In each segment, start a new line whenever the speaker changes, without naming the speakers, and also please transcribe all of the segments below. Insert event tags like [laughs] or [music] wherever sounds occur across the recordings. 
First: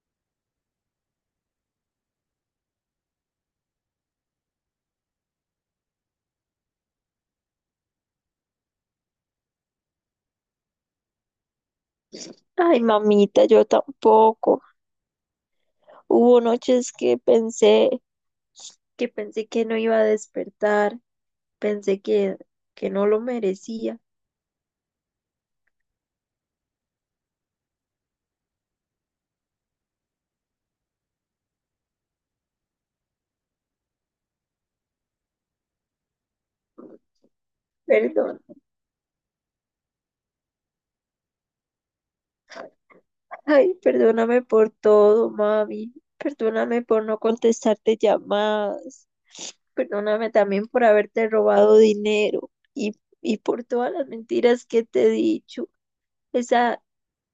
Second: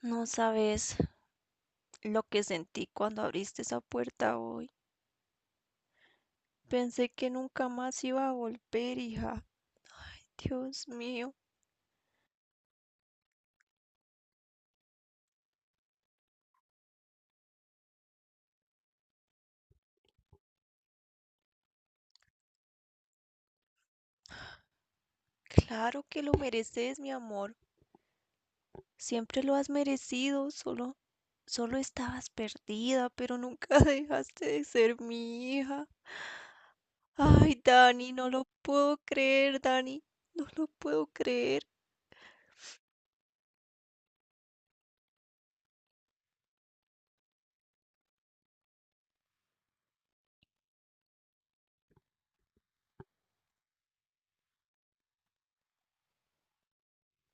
No sabes lo que sentí cuando abriste esa puerta hoy. Pensé que nunca más iba a volver, hija. Dios mío,
Ay, mamita, yo tampoco. Hubo noches que pensé que no iba a despertar, pensé que, que no lo merecía.
claro que lo mereces, mi amor. Siempre lo has merecido, solo estabas perdida, pero nunca [laughs] dejaste de ser mi hija. Ay, Dani, no
Perdón.
lo puedo creer, Dani. No lo puedo creer.
Ay, perdóname por todo, mami. Perdóname por no contestarte llamadas. Perdóname también por haberte robado dinero y por todas las mentiras que te he dicho. Esa,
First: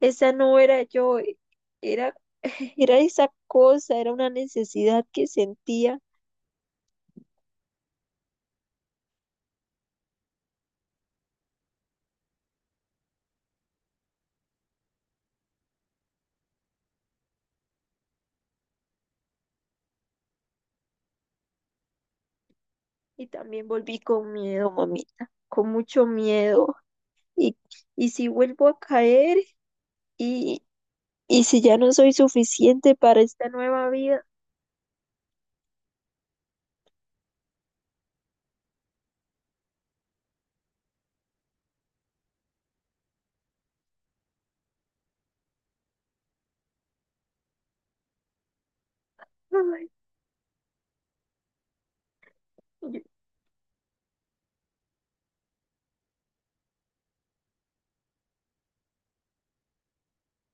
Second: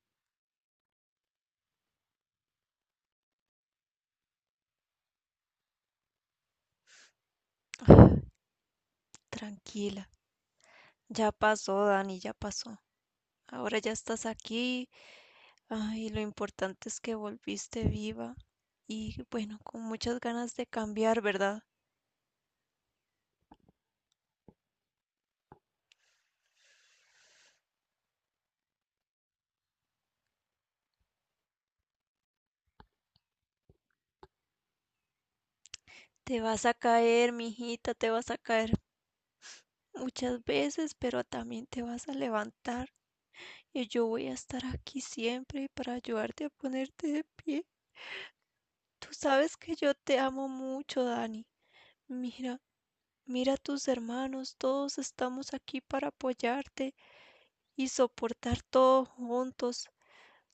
esa no era yo, era, [laughs] era esa cosa, era una necesidad que sentía.
Ah, Tranquila, ya pasó, Dani, ya pasó. Ahora ya estás aquí. Ay, lo importante es que volviste viva y bueno, con muchas ganas de cambiar, ¿verdad?
Y también volví con miedo, mamita, con mucho miedo. Y, y si vuelvo a caer y, y si ya no soy suficiente para esta nueva vida.
Te vas a caer, mijita, te vas a caer muchas veces, pero también te vas a levantar y yo voy a estar aquí siempre para ayudarte a ponerte de pie. Tú sabes que
Ay,
yo te amo mucho, Dani. Mira,
yo-
mira a tus hermanos, todos estamos aquí para apoyarte y soportar todo juntos.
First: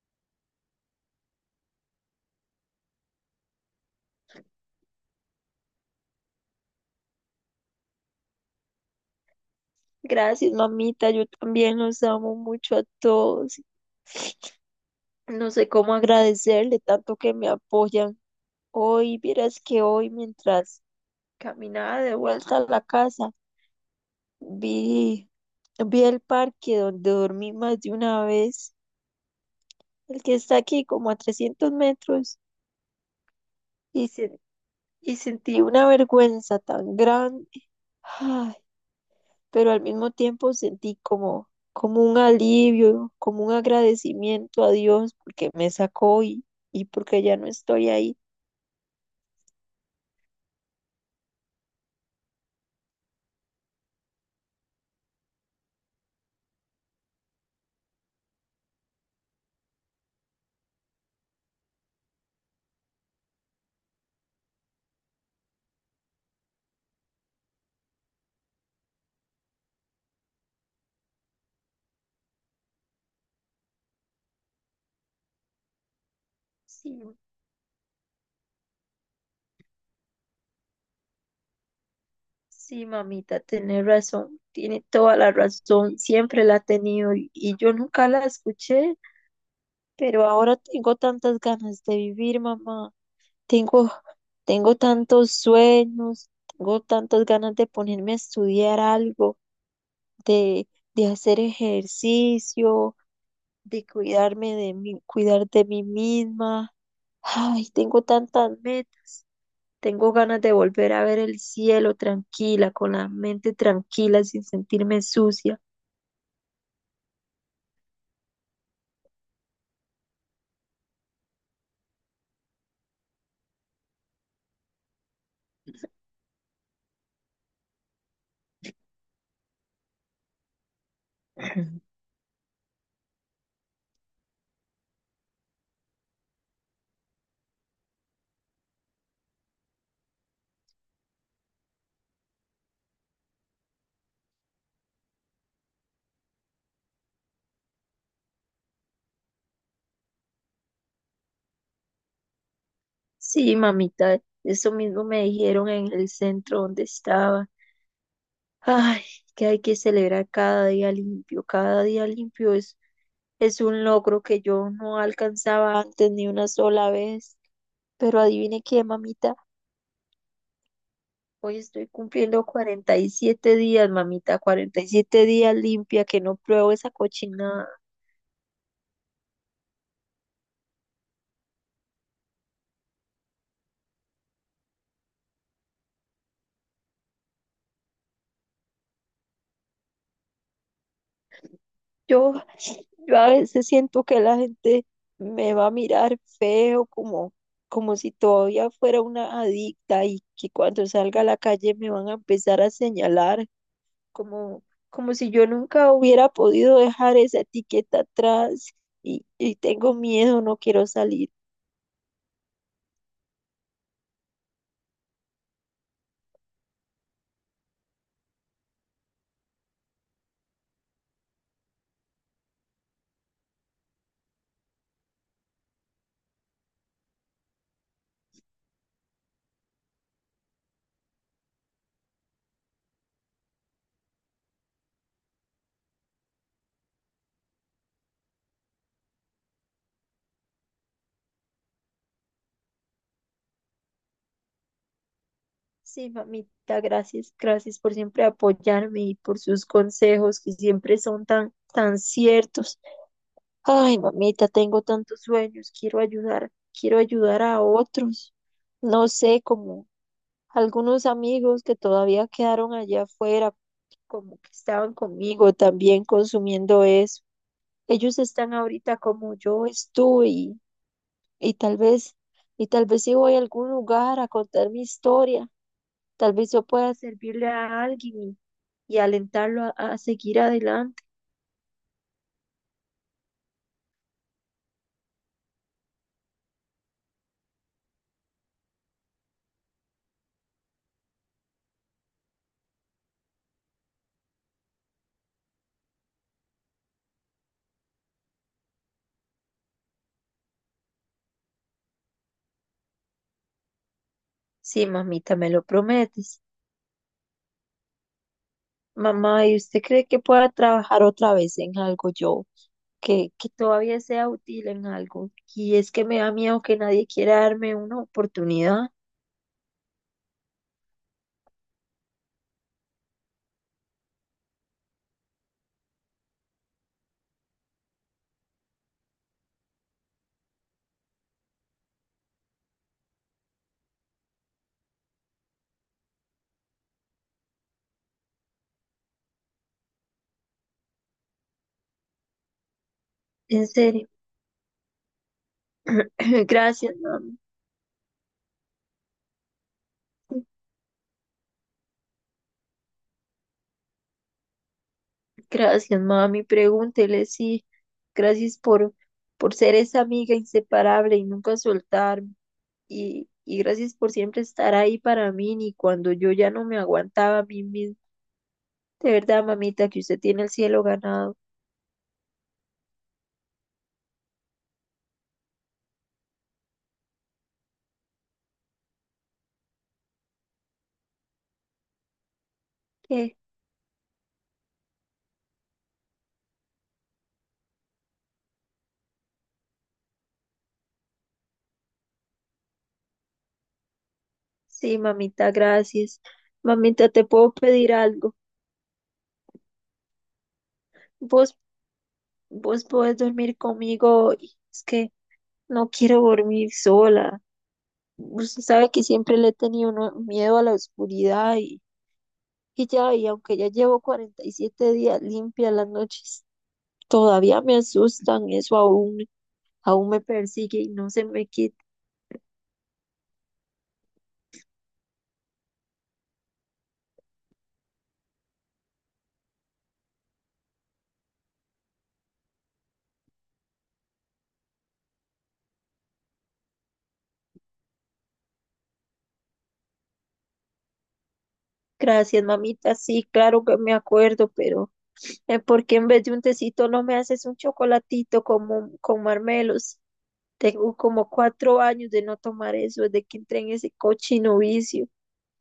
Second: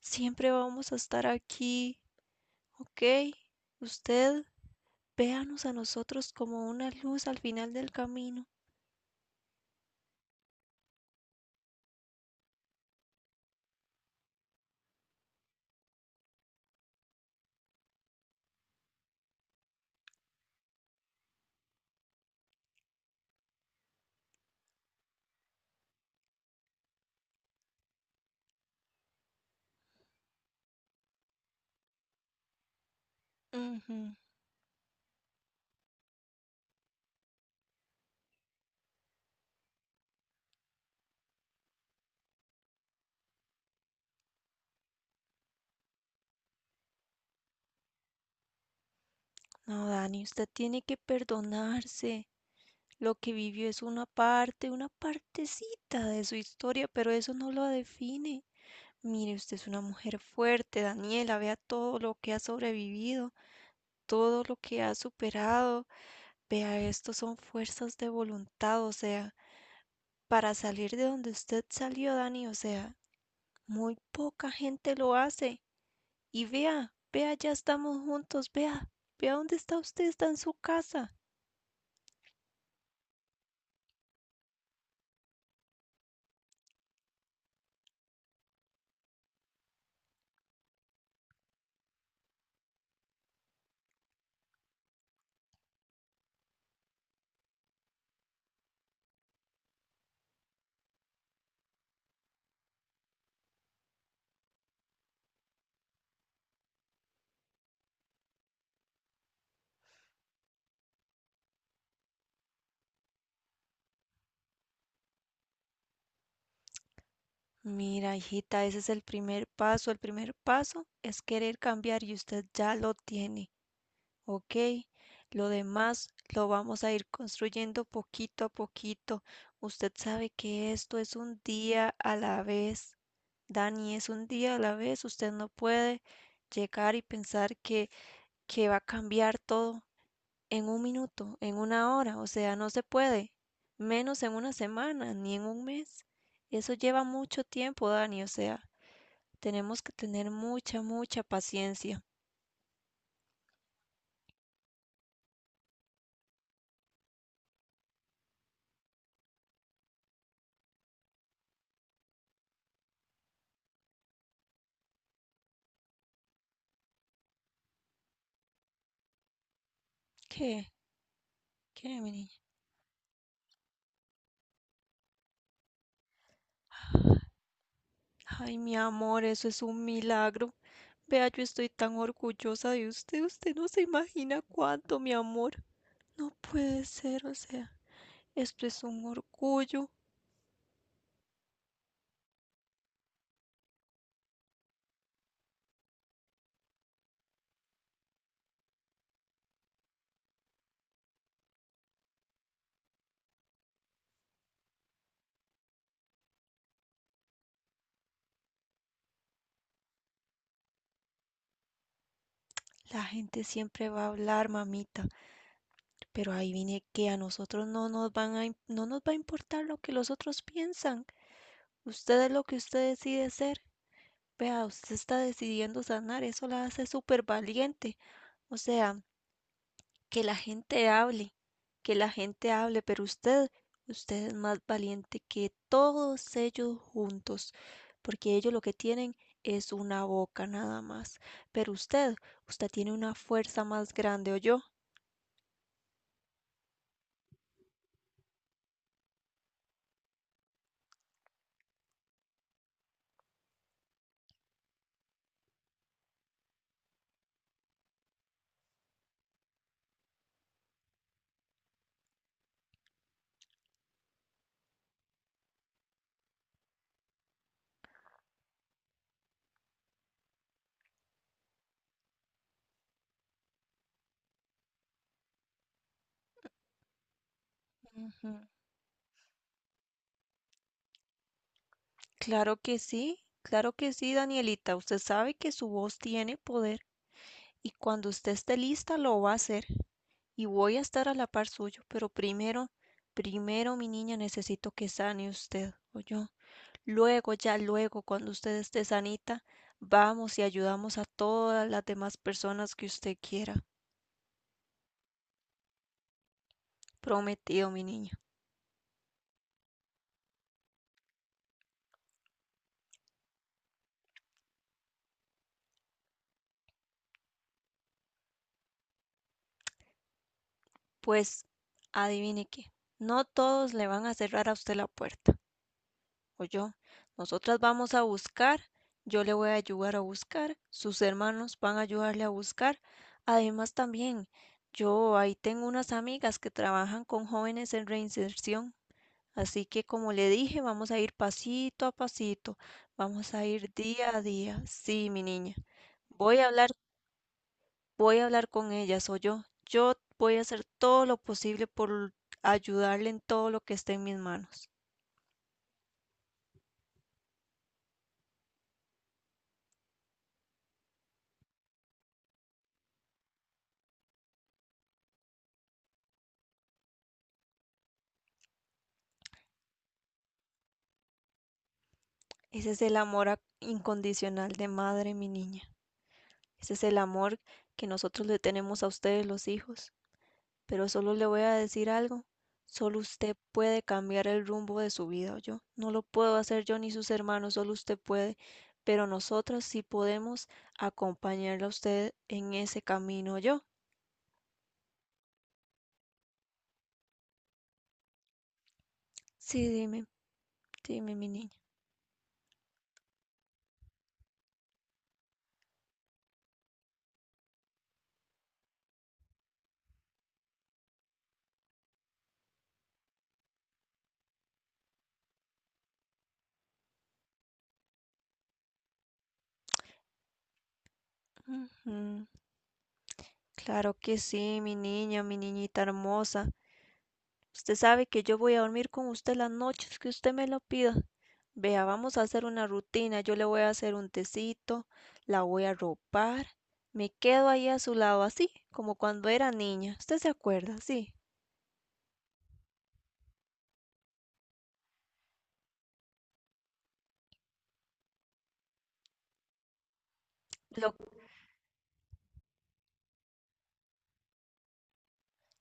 Siempre vamos a estar aquí. Ok, usted véanos a nosotros como una luz al final del camino.
gracias, mamita, yo también los amo mucho a todos. No sé cómo agradecerle tanto que me apoyan. Hoy, vieras que hoy mientras caminaba de vuelta a la casa, vi, vi el parque donde dormí más de una vez, el que está aquí como a 300 metros.
Ujú.
Y, sen- y sentí una vergüenza tan grande, ay, pero al mismo tiempo sentí como un alivio, como un agradecimiento a Dios porque me sacó y porque ya no estoy ahí.
No, Dani, usted tiene que perdonarse. Lo que vivió es una parte, una partecita de su historia, pero eso no lo define. Mire, usted es una mujer fuerte, Daniela, vea todo lo que ha sobrevivido, todo lo que ha superado. Vea, esto son fuerzas de voluntad, o sea, para salir de donde usted salió, Dani, o sea, muy poca gente lo hace. Y vea,
Sí,
vea, ya estamos juntos, vea, vea dónde está usted, está en su casa.
sí, mamita, tenés razón, tiene toda la razón, siempre la ha tenido y yo nunca la escuché, pero ahora tengo tantas ganas de vivir, mamá, tengo, tengo tantos sueños, tengo tantas ganas de ponerme a estudiar algo. de, de hacer ejercicio, de cuidarme de mí, cuidar de mí misma. Ay, tengo tantas metas. Tengo ganas de volver a ver el cielo tranquila, con la mente tranquila, sin sentirme sucia.
Mira, hijita, ese es el primer paso. El primer paso es querer cambiar y usted ya lo tiene. Ok, lo demás lo vamos a ir construyendo poquito a poquito. Usted sabe que esto es un día a la vez. Dani, es un día a la vez. Usted no puede llegar y pensar que va a cambiar todo en un minuto, en una hora. O sea, no se puede. Menos en una semana, ni en un mes. Eso lleva mucho tiempo, Dani. O sea, tenemos que tener mucha, mucha paciencia.
Sí, mamita, eso mismo me dijeron en el centro donde estaba. Ay, que hay que celebrar cada día limpio. Es un logro que yo no alcanzaba antes ni una sola vez. Pero adivine qué, mamita.
¿Qué?
Hoy estoy
¿Qué, mi niña?
cumpliendo 47 días, mamita, 47 días limpia, que no pruebo esa cochinada.
Ay, mi amor, eso es un milagro. Vea, yo estoy tan orgullosa de usted. Usted no se imagina cuánto, mi amor. No puede ser, o sea, esto es un orgullo.
Yo, yo a veces siento que la gente me va a mirar feo, como si todavía fuera una adicta y que cuando salga a la calle me van a empezar a señalar, como, como si yo nunca hubiera podido dejar esa etiqueta atrás y tengo miedo, no quiero salir.
La gente siempre va a hablar, mamita, pero ahí viene que a nosotros no nos va a importar lo que los otros piensan. Usted es lo que usted decide ser. Vea, usted está decidiendo sanar, eso la hace súper valiente. O sea, que la gente hable, que la gente hable, pero usted, usted es más valiente que todos ellos juntos, porque ellos lo que tienen es una boca nada más. Pero usted, usted tiene una fuerza más grande, yo.
Sí, mamita, gracias, gracias por siempre apoyarme y por sus consejos que siempre son tan ciertos. Ay, mamita, tengo tantos sueños, quiero ayudar a otros. No sé, como algunos amigos que todavía quedaron allá afuera, como que estaban conmigo también consumiendo eso. Ellos están ahorita como yo estuve y tal vez, y tal vez si voy a algún lugar a contar mi historia, tal vez yo pueda servirle a
Ujú.
alguien y alentarlo a seguir adelante.
Claro que sí, Danielita. Usted sabe que su voz tiene poder y cuando usted esté lista lo va a hacer y voy a estar a la par suyo. Pero primero, primero, mi niña, necesito que sane usted, yo. Luego, ya luego, cuando usted esté sanita, vamos y ayudamos a todas las demás personas que usted quiera.
Sí, mamita, me lo prometes.
Prometido, mi niña.
Mamá, ¿y usted cree que pueda trabajar otra vez en algo yo? Que todavía sea útil en algo. Y es que me da miedo que nadie quiera darme una oportunidad.
Pues, adivine qué, no todos le van a cerrar a usted la puerta. Oyó, nosotras vamos a buscar, yo le voy a ayudar a buscar, sus hermanos van a ayudarle a buscar. Además también, yo ahí tengo unas amigas que trabajan con jóvenes en reinserción, así que como le dije, vamos a ir pasito a pasito, vamos a
En
ir
serio.
día a día. Sí, mi niña,
[clears throat]
voy
[laughs]
a hablar,
Gracias, mami.
voy a hablar con ellas, oyó, yo voy a hacer todo lo posible por ayudarle en todo lo que esté en mis manos.
Gracias, mami. Pregúntele, sí. Gracias por, por ser esa amiga inseparable y nunca soltarme. Y gracias por siempre estar ahí para mí, ni cuando yo ya no me aguantaba a mí misma. De verdad, mamita, que usted tiene el cielo ganado.
Ese es el amor incondicional de madre, mi niña. Ese es el amor que nosotros le tenemos a ustedes los hijos. Pero solo le voy a decir algo. Solo usted
¿Qué?
puede cambiar el rumbo de su vida, yo. No lo puedo hacer yo ni sus hermanos, solo usted puede. Pero nosotras sí podemos acompañarla a usted en ese camino, yo.
Sí, mamita, gracias. Mamita, te puedo pedir algo.
Sí, dime, dime, mi niña.
Vos, vos podés dormir conmigo hoy. Es que no quiero dormir sola. Usted sabe que siempre le he tenido miedo a la oscuridad y aunque ya llevo 47 días limpia las noches, todavía me asustan. Aún me persigue y no se me quita.
Ujú. Claro que sí, mi niña, mi niñita hermosa. Usted sabe que yo voy a dormir con usted las noches que usted me lo pida. Vea, vamos a hacer una rutina. Yo le voy a hacer un tecito, la voy a ropar. Me quedo ahí a su lado, así como cuando era niña. ¿Usted se acuerda? Sí.
Gracias, mamita. Sí, claro que me acuerdo, pero... ¿por qué en vez de un tecito no me haces un chocolatito con marmelos?
Lo,
Tengo como 4 años de no tomar eso, desde que entré en ese cochino vicio.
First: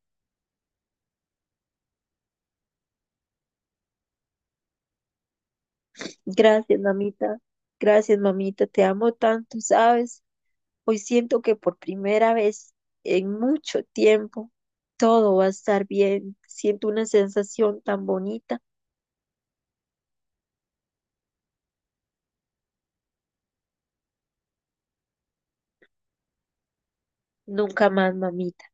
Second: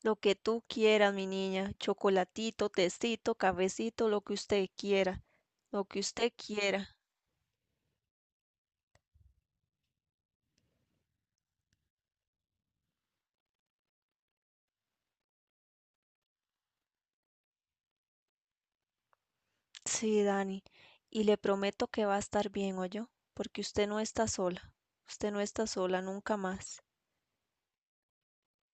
lo que tú quieras, mi niña. Chocolatito, tecito, cafecito, lo que usted quiera. Lo que usted
Gracias,
quiera.
mamita. Gracias, mamita. Te amo tanto, ¿sabes? Hoy siento que por primera vez en mucho tiempo todo va a estar bien. Siento una sensación tan bonita.
Sí, Dani. Y le prometo que va a estar bien, yo, porque usted no está sola. Usted no está sola nunca más.
Nunca más, mamita.